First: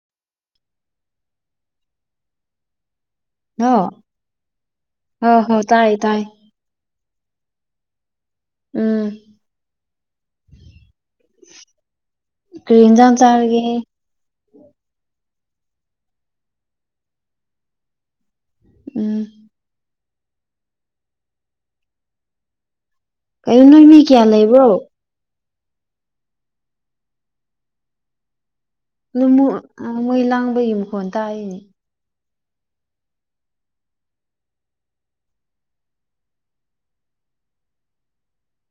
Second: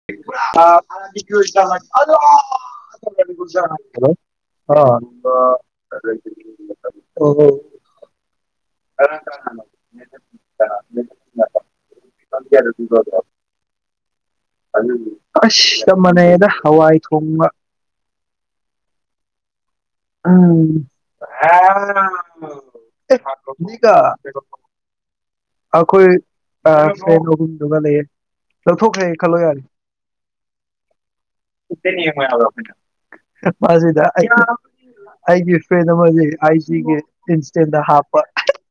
ꯑꯗꯣ [unintelligible] hello hello ꯑꯥ ꯍ ꯍꯣ ꯇꯥꯏ ꯇꯥꯏ [unintelligible] ꯎꯝ ꯀꯅꯥ ꯀꯅꯥ [unintelligible] ꯀꯔꯤ ꯏꯟꯖꯥꯡ ꯆꯥꯔꯒꯦ ꯑꯁ ꯆꯞ ꯃꯥꯟꯅꯩꯗ ꯍꯋꯥꯏ ꯊꯣꯡꯕ ꯎꯝ ꯎꯝ ꯀꯩꯅꯣ ꯅꯣꯏ ꯃꯤ ꯀꯌꯥ [unintelligible] ꯂꯩꯕ꯭ꯔꯣ ꯑꯩꯈꯣꯏ ꯑꯥ ꯗꯔ꯭ꯦꯟꯗ ꯑꯍꯨꯝ ꯗꯨꯒꯥ ꯂꯩꯌꯦ ꯂꯧꯊꯣꯛꯈ꯭ꯔꯦ ꯈꯜꯂꯣ ꯂꯅꯃꯨ ꯌꯥꯔꯦ ꯃꯣꯏ ꯂꯥꯡꯕꯒꯤ ꯃꯈꯣꯟ ꯇꯥꯏꯅꯦ ꯃꯥ ꯑꯁꯤꯗ ꯑꯩꯒꯤ ꯐ꯭ꯔꯦꯟ ꯑꯃ ꯂꯩꯇꯦ ꯑꯥꯏ ꯁꯤꯒꯤ ꯏꯟꯁꯇꯦꯟꯗ ꯍꯥꯞꯄ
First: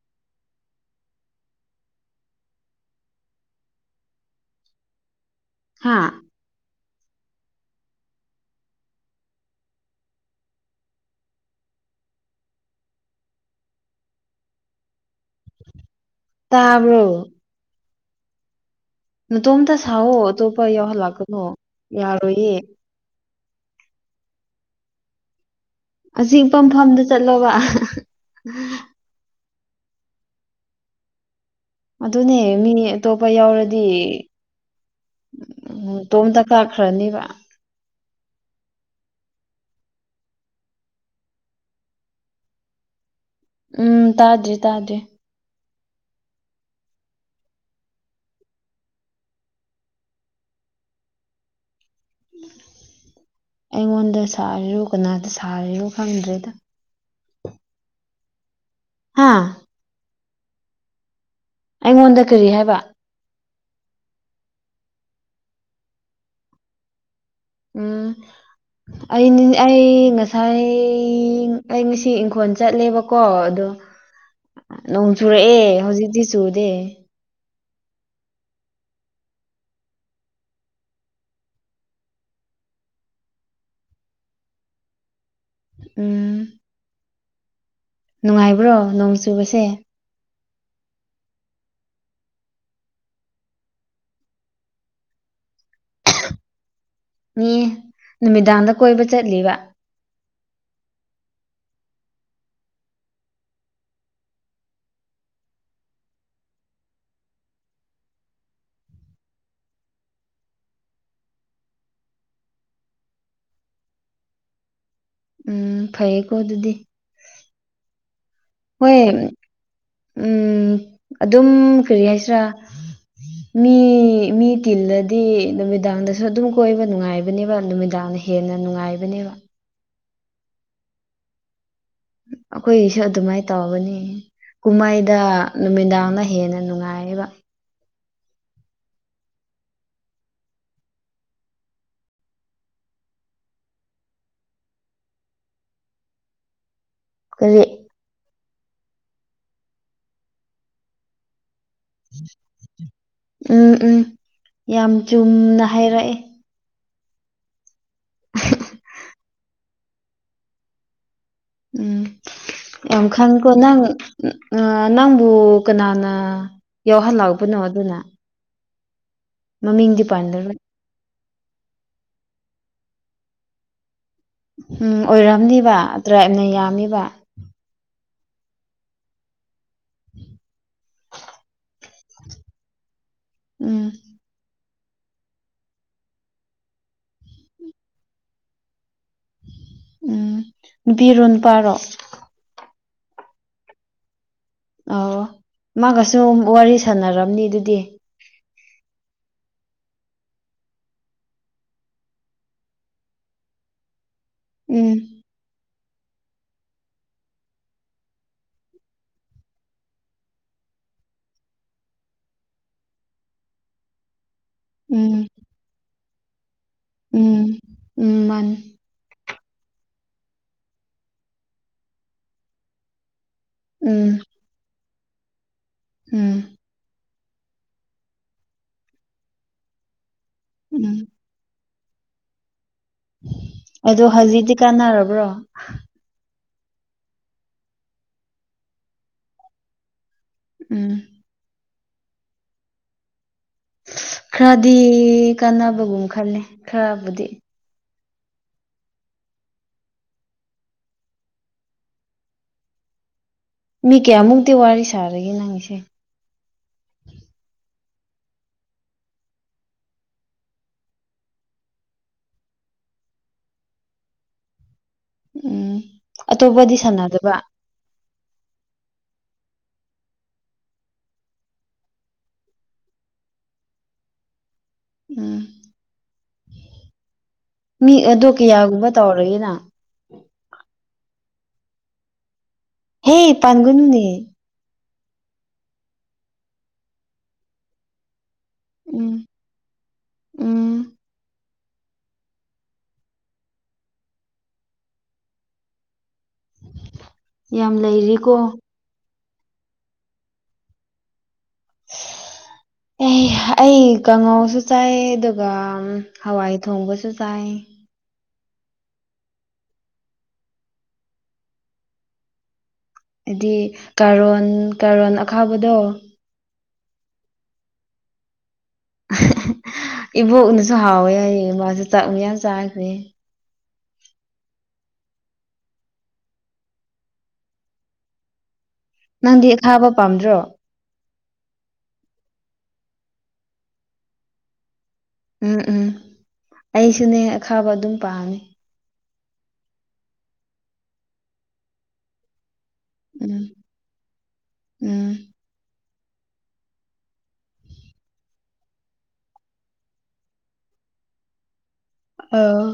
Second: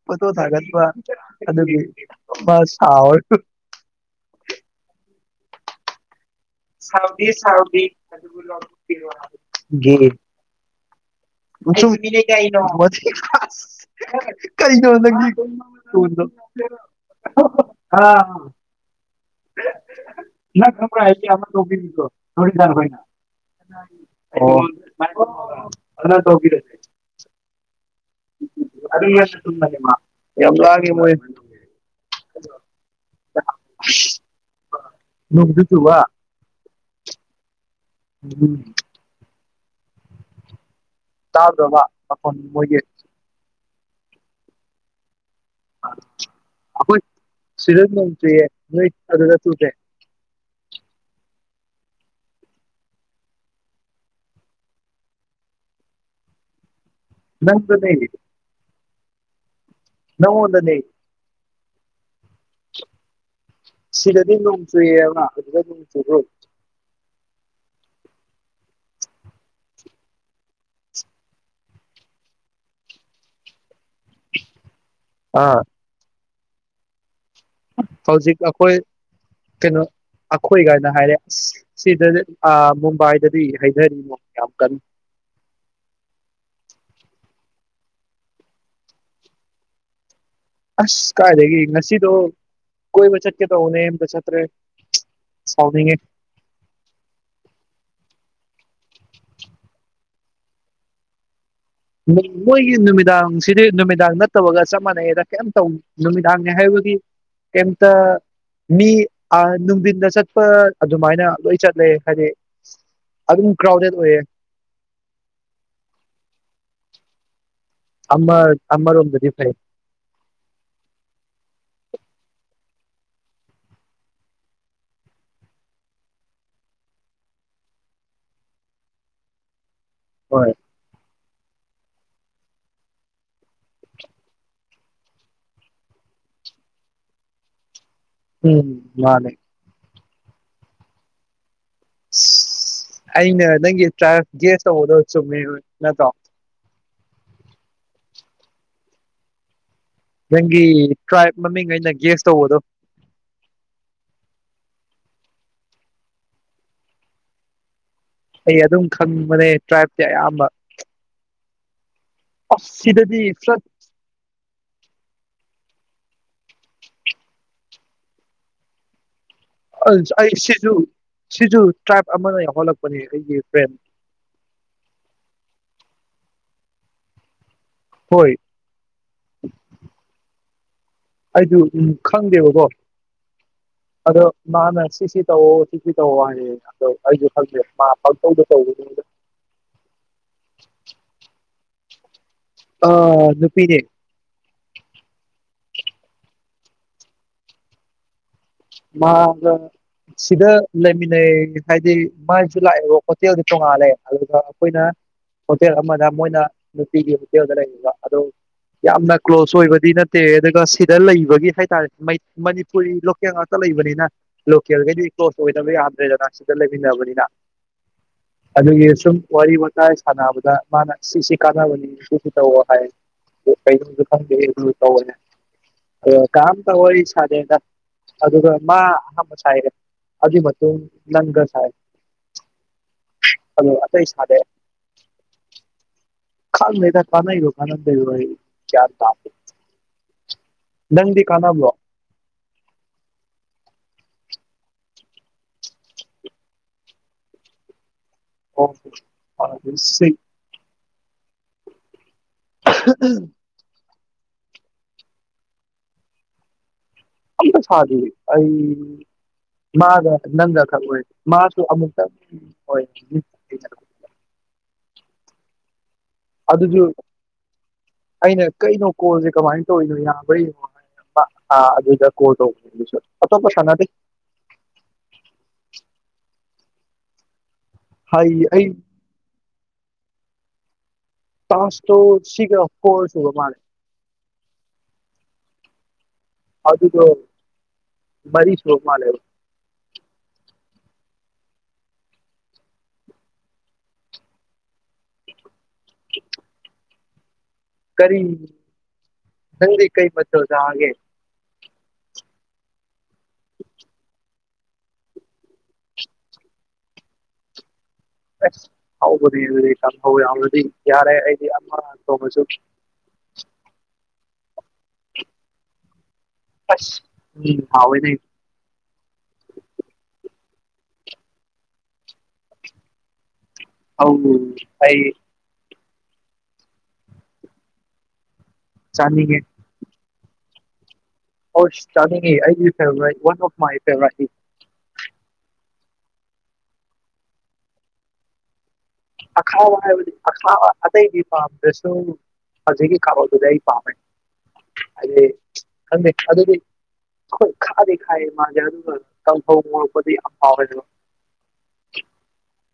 ꯐꯣꯠꯇꯣ ꯊꯥꯒꯠꯄ ꯑꯗꯨꯒꯤ ꯃꯥ ꯁꯥꯎ ꯍꯥꯥ ꯁꯥꯎꯗꯦ ꯁꯥꯎꯗꯦ [unintelligible] ꯒꯤ ꯁꯨꯝ ꯋ꯭ꯊꯤ ꯑꯁ ꯀꯔꯤꯅꯣ ꯅꯪ ꯈꯣꯜꯗꯣ ꯇꯥꯕ꯭ꯔꯣ ꯍꯥ ꯅꯇꯣꯝꯇ ꯁꯥꯋꯣ ꯅꯪ ꯑꯇꯣꯞꯄ ꯈꯪꯕꯔ ꯌꯥꯎꯍꯜꯂꯛꯀꯅꯣ ꯑꯃ ꯌꯥꯔꯣꯏꯌꯦ [unintelligible] ꯑꯣ ꯑꯆꯤꯛꯄꯥ ꯃꯐꯝꯗ ꯆꯠꯂꯣꯕ ꯑꯗꯨ ꯉꯁꯤ ꯄꯨꯟꯕꯅꯤ ꯃꯥ ꯌꯥꯝ ꯂꯥꯡꯉꯦ ꯃꯣꯏ ꯑꯗꯨꯅꯦ ꯃꯤ ꯑꯇꯣꯞꯄ ꯌꯥꯎꯔꯗꯤ ꯅꯣꯡꯁꯨ ꯎꯝ ꯆꯨꯕ ꯃꯇꯣꯝꯇ ꯀꯛꯈ꯭ꯔꯅꯤꯕ ꯎꯝ ꯇꯥꯗꯕꯔ ꯃꯈꯣꯜ ꯃꯣꯏꯒꯤ ꯎꯝ ꯇꯥꯗ꯭ꯔꯤ ꯇꯥꯗ꯭ꯔꯤ ꯑꯩꯈꯣꯏ ꯁꯤꯗ ꯅꯣꯡ ꯆꯨꯏꯌꯦ ꯅꯣꯏ ꯑꯗꯨꯗ ꯆꯨꯗꯦ ꯑꯩꯉꯣꯟꯗ ꯁꯥꯔꯤꯔꯣ ꯀꯅꯥꯗ ꯁꯥꯔꯤꯔꯣ ꯈꯪꯗ꯭ꯔꯦꯗ ꯅꯪꯖꯨꯅꯦ ꯍꯥꯥ ꯅꯪꯉꯣꯟꯗꯅꯦ ꯑꯩꯉꯣꯟꯗ ꯀꯔꯤ ꯍꯥꯏꯕ ꯁꯤꯗꯗꯤ ꯅꯣꯡ ꯆꯨꯏꯌꯦꯕ ꯑꯗꯨꯗ ꯅꯣꯡ ꯆꯨꯕ꯭ꯔꯣ ꯎꯝ ꯑꯩꯗꯤ ꯑꯩ ꯉꯁꯥꯏ ꯑꯩ ꯉꯁꯤ ꯏꯪꯈꯣꯜ ꯆꯠꯂꯦꯕꯀꯣ ꯑꯗꯣ [unintelligible] ꯅꯣꯡ ꯑꯥ ꯆꯨꯔꯛꯑꯦ ꯍꯧꯖꯤꯛꯇꯤ ꯆꯨꯗꯦ ꯍꯧꯖꯤꯛ ꯑꯩꯈꯣꯏ ꯀꯩꯅꯣ ꯑꯩꯈꯣꯏꯒꯥꯏꯅ ꯍꯥꯏꯔꯦ ꯁꯤꯗꯗꯤ ꯑꯥ ꯃꯨꯝꯕꯥꯏꯗꯗꯤ ꯍꯩꯙꯔꯤ ꯅꯣꯡ ꯌꯥꯝ ꯀꯟ ꯎꯝ ꯅꯨꯡꯉꯥꯏꯕ꯭ꯔꯣ ꯅꯣꯡ ꯆꯨꯕꯁꯦ ꯑꯁ ꯀꯥꯏꯗꯒꯤ ꯉꯁꯤꯗꯣ ꯀꯣꯏꯕ ꯆꯠꯀꯦ ꯇꯧꯋꯅꯦ ꯑꯝꯇ ꯆꯠꯇ꯭ꯔꯦ ꯁꯥꯎꯅꯤꯡꯉꯦ ꯃꯤ ꯅꯨꯃꯤꯗꯥꯡꯗ ꯀꯣꯏꯕ ꯆꯠꯂꯤꯕ ꯃꯣꯏꯒꯤ ꯅꯨꯃꯤꯗꯥꯡꯁꯤꯗꯤ ꯅꯨꯃꯤꯗꯥꯡ ꯅꯠꯇꯕꯒ ꯆꯞ ꯃꯥꯟꯅꯩꯗ ꯀꯩꯝ ꯇꯧ ꯅꯨꯃꯤꯗꯥꯥꯡꯅꯦ ꯍꯥꯏꯕꯒꯤ ꯀꯩꯝꯇ ꯃꯤ ꯑ ꯅꯨꯡꯗꯤꯟꯗ ꯆꯠꯄ ꯑꯗꯨꯃꯥꯏꯅ ꯂꯣꯏ ꯆꯠꯂꯦ ꯍꯥꯏꯗꯤ ꯑꯗꯨꯝ ꯀ꯭ꯔꯥꯎꯗꯦꯠ ꯑꯣꯏꯌꯦ ꯎꯝ ꯐꯩꯌꯦꯀꯣ ꯑꯗꯨꯗꯤ ꯑꯃ ꯍꯣꯏ ꯑꯃꯔꯣꯝꯗꯗꯤ ꯐꯩ ꯎꯝ ꯑꯗꯨꯝ ꯀꯔꯤ ꯍꯥꯏꯁꯤꯔꯥ ꯃꯤ ꯃꯤ ꯇꯤꯜꯂꯗꯤ ꯅꯨꯃꯤꯗꯥꯡꯗꯁꯨ ꯑꯗꯨꯝ ꯀꯣꯏꯕ ꯅꯨꯡꯉꯥꯏꯕꯅꯦꯕ ꯅꯨꯃꯤꯗꯥꯡꯅ ꯍꯦꯟꯅ ꯅꯨꯡꯉꯥꯏꯕꯅꯦꯕ ꯍꯣꯏ ꯑꯩꯈꯣꯏꯒꯤꯁꯨ ꯑꯗꯨꯃꯥꯏ ꯇꯥꯎꯕꯅꯦ ꯀꯨꯝꯃꯩꯗ ꯅꯨꯃꯤꯗꯥꯡꯅ ꯍꯦꯟꯅ ꯅꯨꯡꯉꯥꯏꯌꯦꯕ ꯎꯝ ꯃꯥꯅꯦ ꯑꯩꯅ ꯅꯪꯒꯤ ꯇ꯭ꯔꯥꯏꯞ ꯒꯦꯁ ꯇꯧꯕꯗꯣ ꯆꯨꯝꯃꯦ ꯅꯠꯇ꯭ꯔꯣ ꯀꯔꯤ ꯅꯪꯒꯤ ꯇ꯭ꯔꯥꯏꯞ ꯃꯃꯤꯡ ꯑꯩꯅ ꯒꯦꯁ ꯇꯧꯕꯗꯣ ꯎꯝ ꯎꯝ ꯌꯥꯝ ꯆꯨꯝꯅ ꯍꯥꯏꯔꯛꯑꯦ ꯑꯩ ꯑꯗꯨꯝ ꯈꯪꯕꯅꯦ ꯇ꯭ꯔꯥꯏꯞꯇꯤ ꯑꯌꯥꯝꯕ ꯎꯝ ꯑꯁ ꯌꯥꯝ ꯁꯤꯗꯗꯤ ꯈꯪꯏꯀꯣ ꯐ꯭ꯂꯠ ꯅꯪ ꯑ ꯅꯪꯕꯨ ꯀꯅꯥꯅ ꯌꯥꯎꯍꯜꯂꯛꯄꯅꯣ ꯑꯗꯨꯅ ꯃꯃꯤꯡꯗꯤ ꯑꯁ ꯑꯩ ꯄꯥꯟꯗꯔꯣꯏ ꯁꯤꯖꯨ ꯁꯤꯖꯨ ꯇ꯭ꯔꯥꯏꯞ ꯑꯃꯅ ꯌꯥꯎꯍꯜꯂꯛꯄꯅꯦ ꯑꯩꯒꯤ ꯐ꯭ꯔꯦꯟ ꯎꯝ ꯑꯣꯏꯔꯝꯅꯤꯕ ꯇ꯭ꯔꯥꯏꯕꯅ ꯌꯥꯝꯃꯤꯕ ꯍꯣꯏ ꯑꯩꯗꯨ ꯎꯝ ꯈꯪꯗꯦꯕꯀꯣ ꯎꯝ ꯑꯗꯣ ꯃꯥꯅ ꯁꯤꯁꯤ ꯇꯧꯋꯣ ꯁꯤꯁꯤ ꯇꯧꯋꯣ ꯍꯥꯏꯔꯛꯑꯦ ꯑꯗꯣ ꯑꯩꯁꯨ ꯈꯪꯗꯦ [unintelligible] ꯎꯝ ꯅꯨꯄꯤꯔꯣ ꯅꯨꯄꯥꯔꯣ꯫ ꯑꯥ ꯅꯨꯄꯤꯅꯦ꯫ ꯑꯣ ꯃꯥꯒꯁꯨ ꯋꯥꯔꯤ ꯁꯥꯟꯅꯔꯝꯅꯤ ꯑꯗꯨꯗꯤ꯫ ꯃꯥꯒ ꯁꯤꯗ ꯂꯩꯃꯤꯟꯅꯩ ꯍꯥꯏꯗꯤ ꯃꯥꯏꯁꯨ ꯂꯥꯛꯑꯦꯕ ꯍꯣꯇꯦꯜꯗꯤ ꯇꯣꯡꯉꯥꯜꯂꯦ ꯑꯗꯨꯗ ꯈꯣꯏꯅ ꯎꯝ ꯍꯣꯇꯦꯜ ꯑꯃꯗ ꯃꯣꯏꯅ ꯅꯨꯄꯤꯒꯤ ꯍꯣꯇꯦꯜꯗ ꯂꯩꯔꯤꯕ ꯑꯗꯣ__ ꯌꯥꯝꯅ ꯀ꯭ꯂꯣꯖ ꯑꯣꯏꯕꯗꯤ ꯅꯠꯇꯦ ꯑꯗꯨꯒ ꯁꯤꯗ ꯂꯩꯕꯒꯤ ꯍꯥꯏꯇꯥꯔꯦ ꯃꯩ ꯃꯅꯤꯄꯨꯔꯤ ꯂꯣꯀꯦꯜ ꯉꯥꯛ__ ꯂꯩꯕꯅꯤꯅ ꯂꯣꯀꯦꯜꯈꯩꯗꯤ ꯎꯝ ꯀ꯭ꯂꯣꯖ ꯑꯣꯏꯗꯕ ꯌꯥꯗ꯭ꯔꯦꯗꯅ꯫ ꯁꯤꯗ ꯂꯩꯃꯤꯟꯅꯕꯅꯤꯅ ꯎꯝ ꯎꯝ ꯃꯥꯅꯤ ꯑꯗꯨꯒꯤ ꯁꯨꯝ__ ꯋꯥꯔꯤ ꯋꯥꯇꯥꯏ ꯁꯥꯟꯅꯕꯗ ꯃꯥꯅ ꯁꯤꯁꯤ ꯀꯥꯟꯅꯕꯅꯤ ꯁꯤꯁꯨ ꯇꯧꯋꯣ ꯍꯥꯏ꯫ ꯎꯝ [unintelligible] ꯎꯝ ꯀꯥꯅꯥꯝꯇ ꯋꯥꯔꯤ ꯁꯥꯗꯦ ꯑꯗꯨꯒ ꯃꯥ ꯑꯍꯥꯟꯕ ꯁꯥꯌꯦ ꯑꯗꯨꯏ ꯃꯇꯨꯡ ꯎꯝ ꯅꯪ ꯁꯥꯢ ꯑꯗꯣ ꯍꯧꯖꯤꯛꯇꯤ ꯀꯥꯟꯅꯥꯔꯕ꯭ꯔꯣ꯫ ꯈꯪꯗꯦꯗ ꯀꯥꯅꯩꯔꯣ ꯀꯅꯥꯗ꯭ꯔꯤꯔꯣ ꯑꯩ ꯒ꯭ꯌꯥꯟ ꯇꯥꯗꯦ ꯎꯝ ꯅꯪꯗꯤ ꯀꯥꯅꯕ꯭ꯔꯣ ꯈꯔꯗꯤ ꯀꯥꯟꯅꯕꯒꯨꯝ ꯈꯜꯂꯦ ꯈꯔꯕꯨꯗꯤ ꯑꯣ [unintelligible] ꯎꯝ ꯃꯤ ꯀꯌꯥꯃꯨꯛꯇꯤ ꯋꯥꯔꯤ ꯁꯥꯔꯒꯦ ꯅꯪꯒꯤ ꯁꯦ ꯑꯃꯇꯥ ꯁꯥꯗꯤꯌꯦ ꯑꯩ ꯃꯥꯒ ꯅꯪꯒ ꯈꯛ ꯑꯣꯏ ꯃꯥꯁꯨ ꯑꯃꯨꯛꯇꯪ ꯑꯣꯏ ꯎꯝ ꯑꯇꯣꯞꯄꯗꯤ ꯑꯗꯨꯁꯨ ꯁꯥꯟꯅꯗꯕ ꯑꯩꯅ ꯀꯩꯅꯣ ꯀꯣꯜꯁꯦ ꯀꯃꯥꯏꯅ ꯇꯧꯔꯤꯅꯣ ꯌꯥꯝꯕ꯭ꯔꯥ ꯌꯦꯡꯉꯣ [unintelligible] ꯑꯥ ꯑꯗꯨꯗ ꯀꯣꯜ ꯇꯧꯕ ꯑꯗꯨꯁꯨ ꯑꯇꯣꯞꯄꯥ ꯁꯥꯟꯅꯗꯦ ꯎꯝ ꯃꯤ ꯑꯗꯨ ꯍꯩ ꯑꯩ ꯀꯌꯥꯒꯨꯝꯕ ꯇꯧꯔꯒꯦꯅ ꯇꯥꯁꯛꯇꯣ ꯁꯤꯒ ꯐꯣꯔ ꯍꯦ ꯁꯨꯕ ꯃꯥꯜꯂꯦ ꯄꯟꯒꯅꯨꯅꯦ ꯑꯗꯨꯗꯣ ꯃꯔꯤꯁꯨꯔꯥ ꯎꯝ ꯃꯥꯜꯂꯦꯕ ꯎꯝ ꯌꯥꯝ ꯀꯔꯤ ꯂꯩꯔꯤꯀꯣ ꯅꯪꯗꯤ ꯀꯩ ꯃꯊꯦꯜ ꯆꯥꯔꯒꯦ ꯑꯦ ꯑꯩ ꯀꯥꯡꯉꯥꯎꯁꯨ ꯆꯥꯏ ꯑꯗꯨꯒ ꯍꯋꯥꯏ ꯊꯣꯡꯕꯁꯨ ꯆꯥꯏ ꯑꯦꯁ ꯍꯧꯕꯅꯤ ꯑꯗꯨꯗꯤ ꯀꯥꯡꯍꯧ ꯌꯥꯎꯔꯗꯤ ꯌꯥꯔꯦ ꯑꯩꯗꯤ ꯑꯃꯥ ꯇꯧꯗ꯭ꯔꯥꯁꯨ ꯗꯤ ꯀꯥꯔꯣꯟ ꯀꯥꯔꯣꯟ ꯑꯈꯥꯕꯗꯣ ꯑꯁ ꯎꯝ ꯍꯥꯎꯕꯅꯦ ꯏꯕꯣꯛꯅꯁꯨ ꯍꯥꯎꯋꯦ ꯍꯥꯏꯌꯦ ꯃꯥꯁꯨ ꯆꯥꯛ ꯃꯥꯌꯥꯝ ꯆꯥꯈ꯭ꯔꯦ ꯑꯧ ꯐꯩꯌꯦ ꯆꯥꯅꯤꯡꯉꯦ ꯅꯪꯗꯤ ꯑꯈꯥꯕ ꯄꯥꯝꯗ꯭ꯔꯣ ꯑꯁ ꯆꯥꯅꯤꯡꯉꯦ ꯑꯩꯒꯤ ꯐꯦꯕꯣꯔꯥꯠ ꯋꯥꯟ ꯑꯣꯞ ꯃꯥꯢ ꯐꯦꯕꯣꯔꯥꯠꯅꯤ ꯎꯝ ꯎꯝ ꯑꯩꯁꯨꯅꯦ ꯑꯈꯥꯕ ꯑꯗꯨꯝ ꯄꯥꯝꯃꯤ ꯑꯈꯥꯕ ꯍꯥꯏꯕꯗꯤ ꯑꯈꯥꯕ ꯑꯇꯩꯗꯤ ꯄꯥꯝꯗ꯭ꯔꯁꯨ ꯍꯧꯖꯤꯛꯀꯤ ꯎꯝ ꯀꯥꯔꯣꯠꯇꯨꯗꯤ ꯑꯩ ꯄꯥꯝꯃꯦ ꯎꯝ ꯍꯥꯏꯗꯤ ꯈꯪꯗꯦ ꯑꯗꯨꯗꯤ ꯍꯣꯏ ꯈꯥꯗꯤ ꯈꯥꯏꯌꯦ ꯃꯥꯁꯦ ꯑꯗꯨꯒ ꯀꯥꯡꯍꯧ ꯉꯣꯔꯛꯄꯗꯤ ꯌꯥꯝ ꯐꯥꯎꯋꯦ ꯑꯗꯨꯕ ꯑꯥ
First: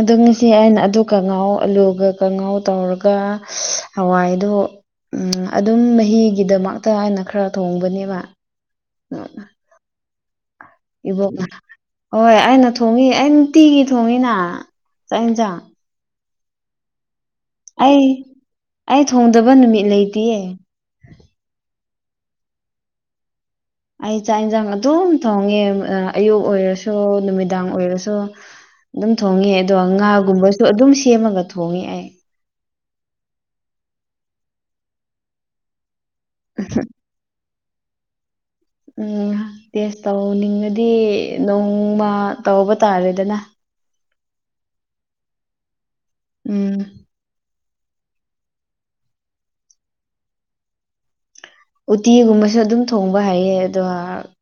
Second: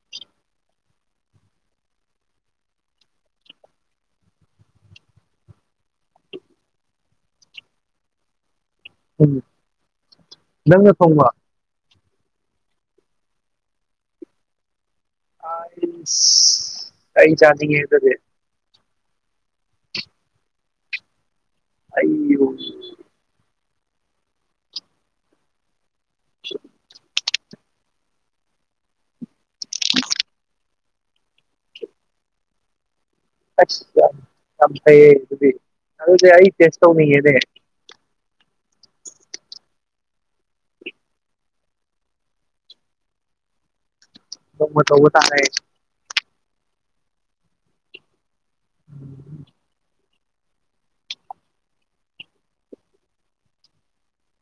ꯑꯗꯣꯉꯁꯤ ꯑꯩꯅ ꯑꯗꯨ ꯀꯡꯉꯥꯎ ꯑꯂꯨꯒ ꯀꯉꯥꯎ ꯇꯧꯔꯒ ꯍꯋꯥꯏꯗꯨ ꯎꯝ ꯑꯗꯨꯝ ꯃꯍꯤꯒꯤꯗꯃꯛꯇ ꯍꯥꯏꯅ ꯈꯔ ꯊꯣꯡꯕꯅꯦꯕ ꯎꯝ ꯅꯪꯅ ꯊꯣꯡꯕ ꯏꯕꯣꯛꯅ ꯍꯣꯏ ꯑꯩꯅ ꯊꯣꯡꯉꯤ ꯑꯩ ꯅꯨꯡꯇꯤꯒꯤ ꯊꯣꯡꯉꯤꯅ ꯆꯥꯛ ꯍꯦꯟꯖꯡ ꯆꯩ ꯆꯥꯅꯤ ꯑꯩ ꯑꯩ ꯊꯣꯡꯗꯕ ꯅꯨꯃꯤꯠ ꯂꯩꯇꯤꯌꯦ ꯑꯩ ꯑꯩ ꯆꯥꯛ ꯌꯦꯟꯖꯡ ꯑꯗꯨꯝ ꯊꯣꯡꯉꯦ ꯑꯌꯨꯛ ꯑꯣꯏꯔꯁꯨ ꯅꯨꯃꯤꯗꯥꯡ ꯑꯣꯏꯔꯁꯨ ꯑꯗꯨꯝ ꯊꯣꯡꯉꯦ ꯑꯗꯣ ꯉꯥꯒꯨꯝꯕꯁꯨ ꯑꯗꯨꯝ ꯁꯦꯝꯃꯒ ꯊꯣꯡꯉꯦ ꯑꯩ ꯑꯁ ꯌꯥꯝ ꯌꯥꯝ ꯐꯩꯌꯦ ꯑꯗꯨꯗꯤ ꯑꯩ ꯇꯦꯁ ꯇꯧꯅꯤꯡꯉꯦꯅꯦ ꯎꯝ ꯇꯦꯁ ꯇꯧꯅꯤꯡꯉꯗꯤ ꯅꯣꯡꯃ ꯇꯧꯕ ꯇꯥꯔꯦꯗꯅ ꯅꯣꯡꯃꯥ ꯇꯧꯕ ꯇꯥꯔꯦ ꯎꯝ ꯎꯝ ꯎꯇꯤꯒꯨꯝꯕꯁꯨ ꯑꯗꯨꯝ ꯊꯣꯡꯕ ꯍꯩꯌꯦ ꯑꯗꯣ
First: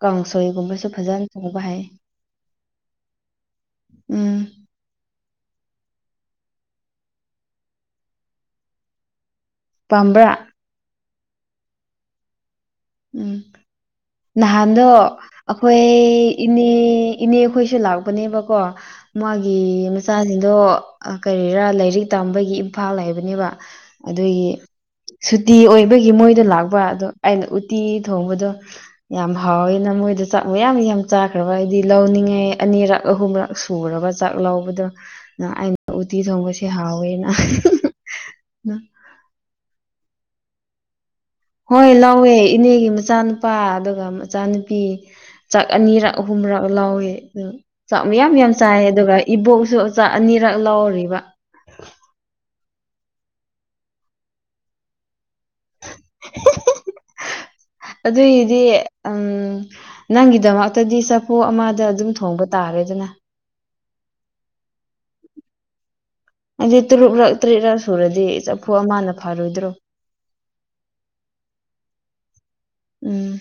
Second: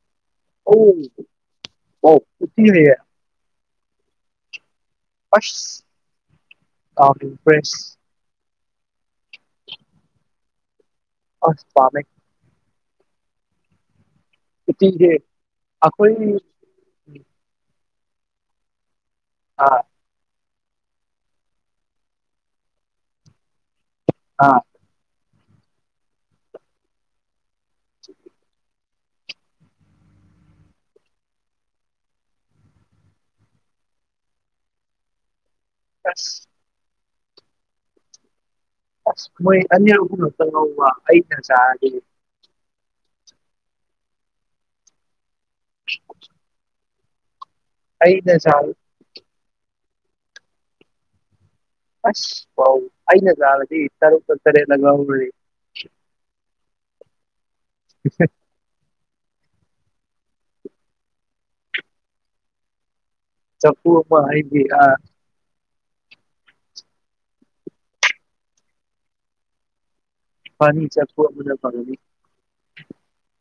ꯀꯥꯡꯁꯣꯏꯒꯨꯝꯕꯁꯨ ꯑꯧ ꯐꯖꯅ ꯊꯣꯡꯕ ꯍꯩ ꯑꯣ ꯎꯇꯤ ꯂꯩꯌꯦ ꯎꯝ [unintelligible] ꯄꯝꯕ꯭ꯔꯥ ꯑꯁ ꯄꯥꯝꯃꯦ ꯎꯝ ꯅꯍꯥꯟꯗꯣ ꯎꯇꯤꯁꯦ ꯑꯩꯈꯣꯏ ꯏꯅꯦ ꯏꯅꯦꯈꯣꯏꯁꯨ ꯂꯥꯛꯄꯅꯦꯕꯀꯣ ꯃꯥꯒꯤ ꯑꯥ ꯃꯆꯥꯁꯤꯡꯗꯣ ꯀꯔꯤꯔꯥ ꯂꯥꯏꯔꯤꯛ ꯇꯝꯕꯒꯤ ꯏꯝꯐꯥꯜ ꯍꯥꯏꯕꯅꯦꯕ ꯑꯗꯨꯒꯤ ꯑꯥ ꯁꯨꯇꯤ ꯑꯣꯏꯕꯒꯤ ꯃꯣꯏꯗꯣ ꯂꯥꯛꯄ ꯑꯗꯣ ꯑꯩꯅ ꯎꯇꯤ ꯊꯣꯡꯕꯗꯣ ꯌꯥꯝ ꯍꯥꯎꯋꯦꯅ ꯃꯣꯏꯗꯣ ꯆꯥꯛ ꯃꯌꯥꯝ ꯌꯥꯝ ꯆꯥꯈ꯭ꯔꯕ ꯍꯥꯏꯗꯤ ꯂꯧꯅꯤꯡꯉꯥꯏ ꯑꯅꯤꯔꯛ ꯑꯍꯨꯝꯔꯛ ꯁꯨꯔꯕ ꯆꯥꯛ ꯂꯧꯕꯗꯣ ꯑꯩꯅ ꯎꯇꯤ ꯑꯁ ꯊꯣꯡꯕꯁꯦ ꯍꯥꯎꯋꯦꯅ ꯑꯁ ꯃꯣꯏ ꯑꯅꯤ ꯑꯍꯨꯃꯂꯛꯇꯪ ꯂꯧꯕ ꯑꯩꯅꯥ ꯆ ꯍꯣꯏ ꯂꯧꯋꯦ ꯏꯅꯦꯒꯤ ꯃꯆꯥꯅꯨꯄꯥ ꯑꯗꯨꯒ ꯃꯆꯥꯅꯨꯄꯤ ꯆꯥꯛ ꯑꯅꯤꯔꯛ ꯑꯍꯨꯝꯔꯛ ꯂꯧꯏ ꯑꯗꯨ ꯆꯥꯛ ꯃꯌꯥꯝ ꯑꯩꯅ ꯃꯌꯥꯝ ꯆꯥꯔ ꯆꯥꯏ ꯑꯗꯨꯒ ꯏꯕꯣꯛꯁꯨ ꯆꯥꯛ ꯑꯅꯤꯔꯛ ꯂꯧꯔꯤꯕ ꯑꯁ ꯑꯩꯅ ꯆꯔꯥꯗꯤ ꯇꯔꯨꯛꯂꯛ ꯇꯔꯦꯠꯂꯛ ꯂꯧꯒꯅꯤ ꯑꯗꯨꯏꯗꯤ ꯎꯝ ꯅꯪꯒꯤꯗꯃꯛꯇꯗꯤ ꯆꯐꯨ ꯑꯃꯗ ꯑꯗꯨꯝ ꯊꯣꯡꯕ ꯇꯥꯔꯦꯗꯅ ꯆꯐꯨ ꯑꯃꯥ ꯑꯩꯒꯤ ꯑ ꯍꯥꯏꯗꯤ ꯇ꯭ꯔꯨꯛꯔꯛ ꯇ꯭ꯔꯦꯠꯔꯛ ꯁꯨꯔꯗꯤ ꯆꯐꯨ ꯑꯃꯅ ꯐꯥꯔꯣꯏꯗ꯭ꯔꯣ ꯐꯅꯤ ꯆꯐꯨ ꯑꯃꯅꯥ ꯐꯒꯥꯅꯤ ꯎꯝ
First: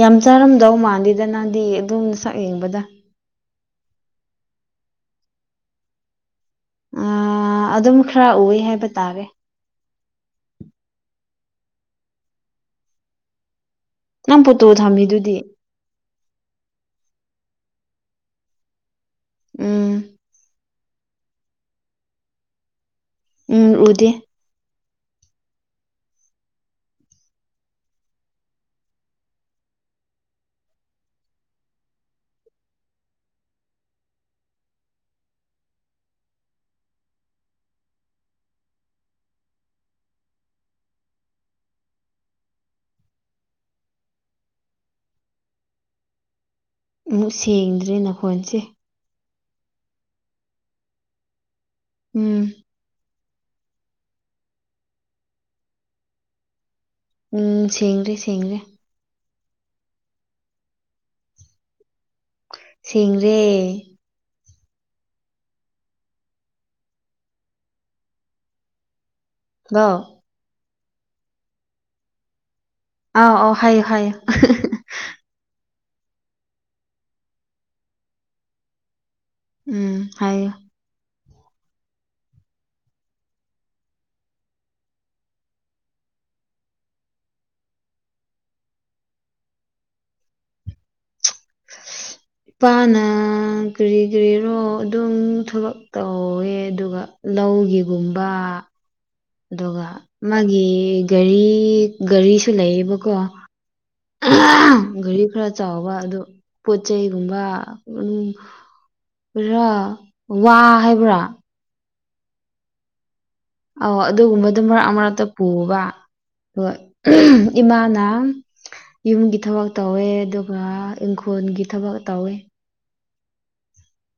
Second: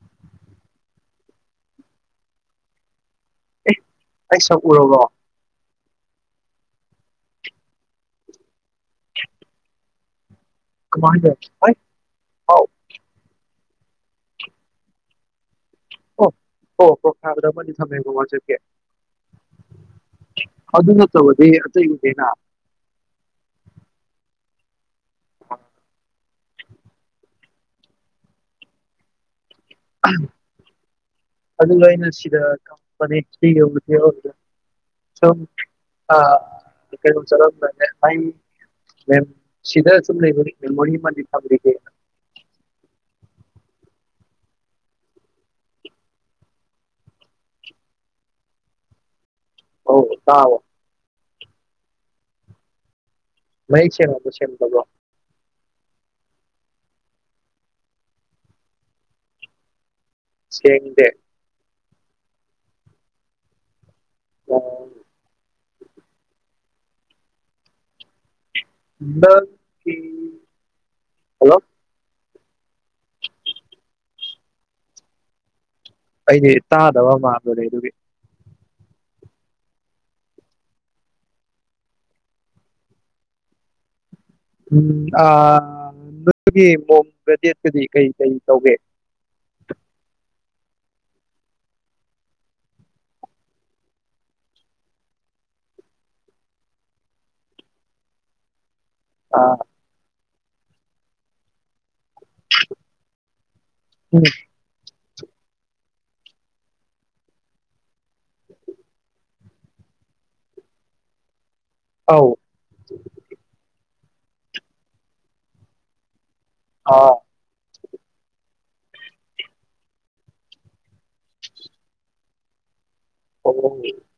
ꯌꯥꯝ ꯆꯥꯔꯝꯗꯧ ꯃꯥꯥꯟꯗꯦꯗ ꯅꯪꯗꯤ ꯑꯗꯨꯝ ꯁꯛ ꯌꯦꯡꯕꯗ ꯑꯩꯥ ꯁꯛ ꯎꯔꯕꯣ ꯑ ꯑꯗꯨꯝ ꯈꯔ ꯎꯋꯦ ꯍꯥꯏꯕ ꯇꯥꯔꯦ ꯀꯃꯥꯏꯅꯥ ꯑꯣꯏ ꯍꯥꯎ ꯅꯪ ꯐꯣꯠꯇꯣ ꯊꯝꯃꯤꯗꯨꯗꯤ ꯑꯣ ꯑꯣ ꯄꯣꯔꯐꯥꯏꯜꯗ ꯑꯃꯗꯤ ꯊꯃꯦꯀꯣ ꯋꯥꯆꯞꯀꯤ ꯎꯝ ꯑꯗꯨ ꯅꯥꯠꯇꯕꯗꯤ ꯑꯇꯩ ꯎꯗꯦꯅ ꯎꯝ ꯎꯗꯦ ꯑꯗꯨꯒ ꯑꯩꯅ ꯁꯤꯗ ꯀꯝꯄꯅꯤ [unintelligible] [unintelligible] ꯁꯤꯗ ꯁꯨꯝ ꯂꯩꯕ ꯃꯦꯃꯣꯔꯤ ꯑꯃꯗꯤꯗꯤ ꯐꯪꯒꯦ ꯑꯃꯨꯛ ꯁꯦꯡꯗ꯭ꯔꯦ ꯅꯈꯣꯟꯁꯤ꯫ ꯑꯧ ꯇꯥꯕꯣ ꯎꯝ ꯃꯌꯦꯛ ꯁꯦꯡꯉꯕꯣ ꯁꯦꯡꯗꯕ꯭ꯔꯣ? ꯎꯝ ꯁꯦꯡꯗꯤ ꯁꯦꯡꯂꯦ꯫ ꯁꯦꯡꯗꯦ ꯁꯦꯡꯔꯦ [unintelligible] [unintelligible] ꯅꯥ ꯍꯜꯂꯣ ꯑꯥꯎ ꯑꯥꯎ ꯍꯥꯏꯌꯨ ꯍꯥꯏꯌꯨ ꯑꯩꯗꯤ ꯇꯥꯗꯕ ꯃꯂꯨꯔꯦ ꯑꯗꯨꯒꯤ ꯎꯝ ꯍꯥꯏꯌꯣ ꯎꯝ ꯑꯥ [unintelligible] ꯀꯩ ꯀꯩ ꯇꯧꯒꯦ [inaudible] ꯄꯥꯅ ꯀ꯭ꯔꯤ ꯀ꯭ꯔꯤꯔꯣ ꯑꯗꯨꯝ ꯊꯕꯛ ꯇꯧꯋꯦ ꯑꯗꯨꯒ ꯂꯧꯒꯤꯒꯨꯝꯕ ꯑꯥ ꯑꯗꯨꯒ ꯃꯥꯒꯤ ꯒꯥꯔꯤ ꯒꯥꯔꯤ ꯂꯩꯌꯦꯕꯀꯣ ꯎꯝ ꯒꯔꯤ ꯈꯔ ꯆꯥꯎꯕ ꯑꯗꯣ ꯄꯣꯠ ꯆꯩꯩꯒꯨꯝꯕ ꯑꯗꯨꯝ ꯔ ꯋꯥ ꯍꯥꯏꯕ꯭ꯔꯥ ꯑꯧ ꯑ ꯑꯗꯨꯒꯨꯝꯕꯗꯨ ꯃꯔꯛ ꯃꯔꯛꯇ ꯄꯨꯕ ꯍꯣꯏ ꯑꯥ ꯏꯃꯥꯅ ꯌꯨꯝꯒꯤ ꯊꯕꯛ ꯇꯧꯋꯦ ꯑꯗꯨꯒ ꯏꯪꯈꯣꯜꯒꯤ ꯊꯕꯛ ꯇꯧꯋꯦ꯫ [unintelligible]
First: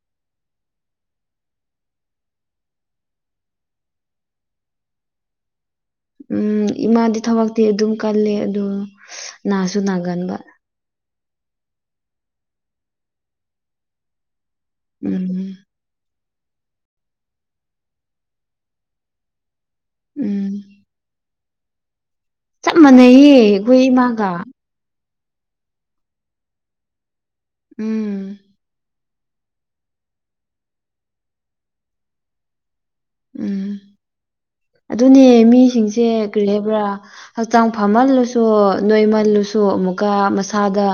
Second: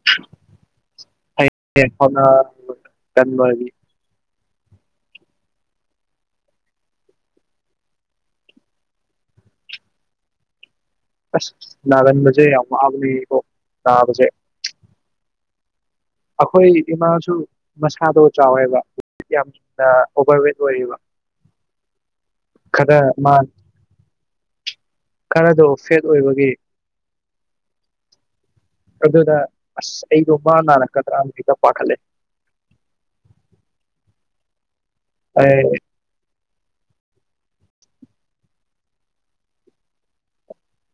[unintelligible] ꯎꯝ ꯏꯃꯥꯗꯤ ꯊꯕꯛꯇꯤ ꯑꯗꯨꯝ ꯀꯜꯂꯦ ꯑꯗꯣ ꯅꯥꯁꯨ ꯅꯥꯒꯟꯕ꯫ ꯑꯁ ꯅꯥꯒꯟꯕꯖꯦ ꯌꯥꯝ ꯋꯥꯕꯅꯤꯕꯣ ‌ꯅꯥꯕꯖꯦ ꯎꯝ ꯑꯈꯣꯏ ꯏꯃꯥꯁꯨ ꯃꯁꯥꯗꯣ ꯆꯥꯎꯋꯦꯕ꯫ ꯌꯥꯝꯅ ꯎꯝ ꯑꯣꯚꯔꯋꯦꯠ ꯑꯣꯏꯔꯤꯕ ꯆꯞ ꯃꯥꯟꯅꯩꯌꯦ ꯑꯩꯈꯣꯏ ꯏꯃꯥꯒ꯫ ꯈꯔꯗꯣ ꯐꯦꯠ ꯑꯣꯏꯕꯒꯤ ꯎꯝ ꯑꯗꯨꯗ ꯑꯁ ꯑꯩꯗꯣ ꯃꯥ ꯅꯥꯔꯛꯀꯗ꯭ꯔꯥꯅ ꯍꯦꯛꯗ ꯄꯥꯈꯠꯂꯦ꯫ ꯎꯝ ꯑꯗꯨꯅꯦ ꯃꯤꯁꯤꯡꯁꯦ ꯀꯔꯤ ꯍꯥꯏꯕ꯭ꯔꯥ ꯍꯛꯆꯥꯡ ꯐꯥꯃꯜꯂꯁꯨ ꯅꯣꯏꯃꯜꯂꯨꯁꯨ ꯑꯃꯨꯛꯀ ꯃꯁꯥꯗ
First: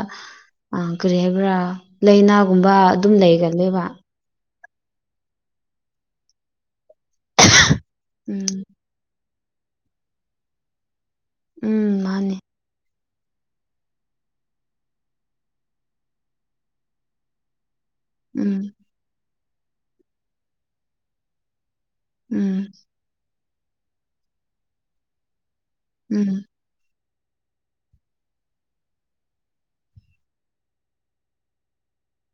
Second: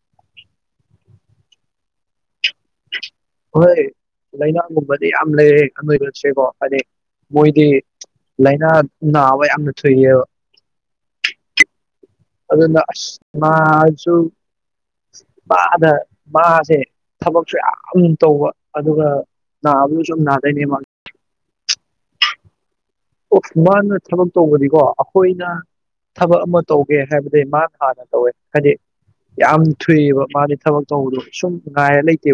ꯑꯥ ꯀꯔꯤ ꯍꯥꯏꯕ꯭ꯔꯥ ꯂꯥꯏꯅꯥꯒꯨꯝꯕ ꯑꯗꯨꯝ ꯍꯣꯏ ꯂꯩꯒꯜꯂꯦꯕ꯫ ꯂꯥꯏꯅꯥꯒꯨꯝꯕꯗꯤ ꯌꯥꯝ ꯂꯩꯔꯦ ꯑꯅꯣꯏꯕꯁꯦꯀꯣ ꯍꯥꯏꯗꯤ ꯃꯣꯏꯗꯤ ꯎꯝ ꯂꯥꯏꯅꯥ ꯅꯥꯕ ꯌꯥꯝꯅ ꯊꯨꯏꯑꯕ꯫ ꯎꯝ ꯃꯥꯅꯤ ꯑꯗꯨꯅ ꯑꯁ ꯃꯥꯁꯨ ꯃꯥꯗ ꯃꯥꯁꯦ ꯊꯕꯛꯁꯨ ꯌꯥꯝ ꯇꯧꯕ ꯎꯝ ꯑꯗꯨꯒ ꯅꯕꯒꯤꯁꯨꯝ ꯅꯥꯗꯨꯏꯅꯦꯕꯥ ꯎꯝ ꯑꯣ ꯃꯥꯅ ꯊꯕꯛ ꯇꯧꯕꯗꯤꯀꯣ ꯑꯩꯈꯣꯏꯗ ꯎꯝ ꯊꯕꯛ ꯑꯃ ꯇꯧꯒꯦ ꯍꯥꯏꯕꯗꯤ ꯃꯥ ꯍꯥꯟꯅ ꯇꯧꯋꯦ ꯍꯥꯏꯗꯤ ꯌꯥꯝ ꯊꯨꯏꯑꯦꯕ ꯃꯥꯗꯤ ꯊꯕꯛ ꯇꯧꯕꯗꯣ ꯁꯨꯝ ꯉꯥꯏꯔ ꯂꯩꯇꯦꯕ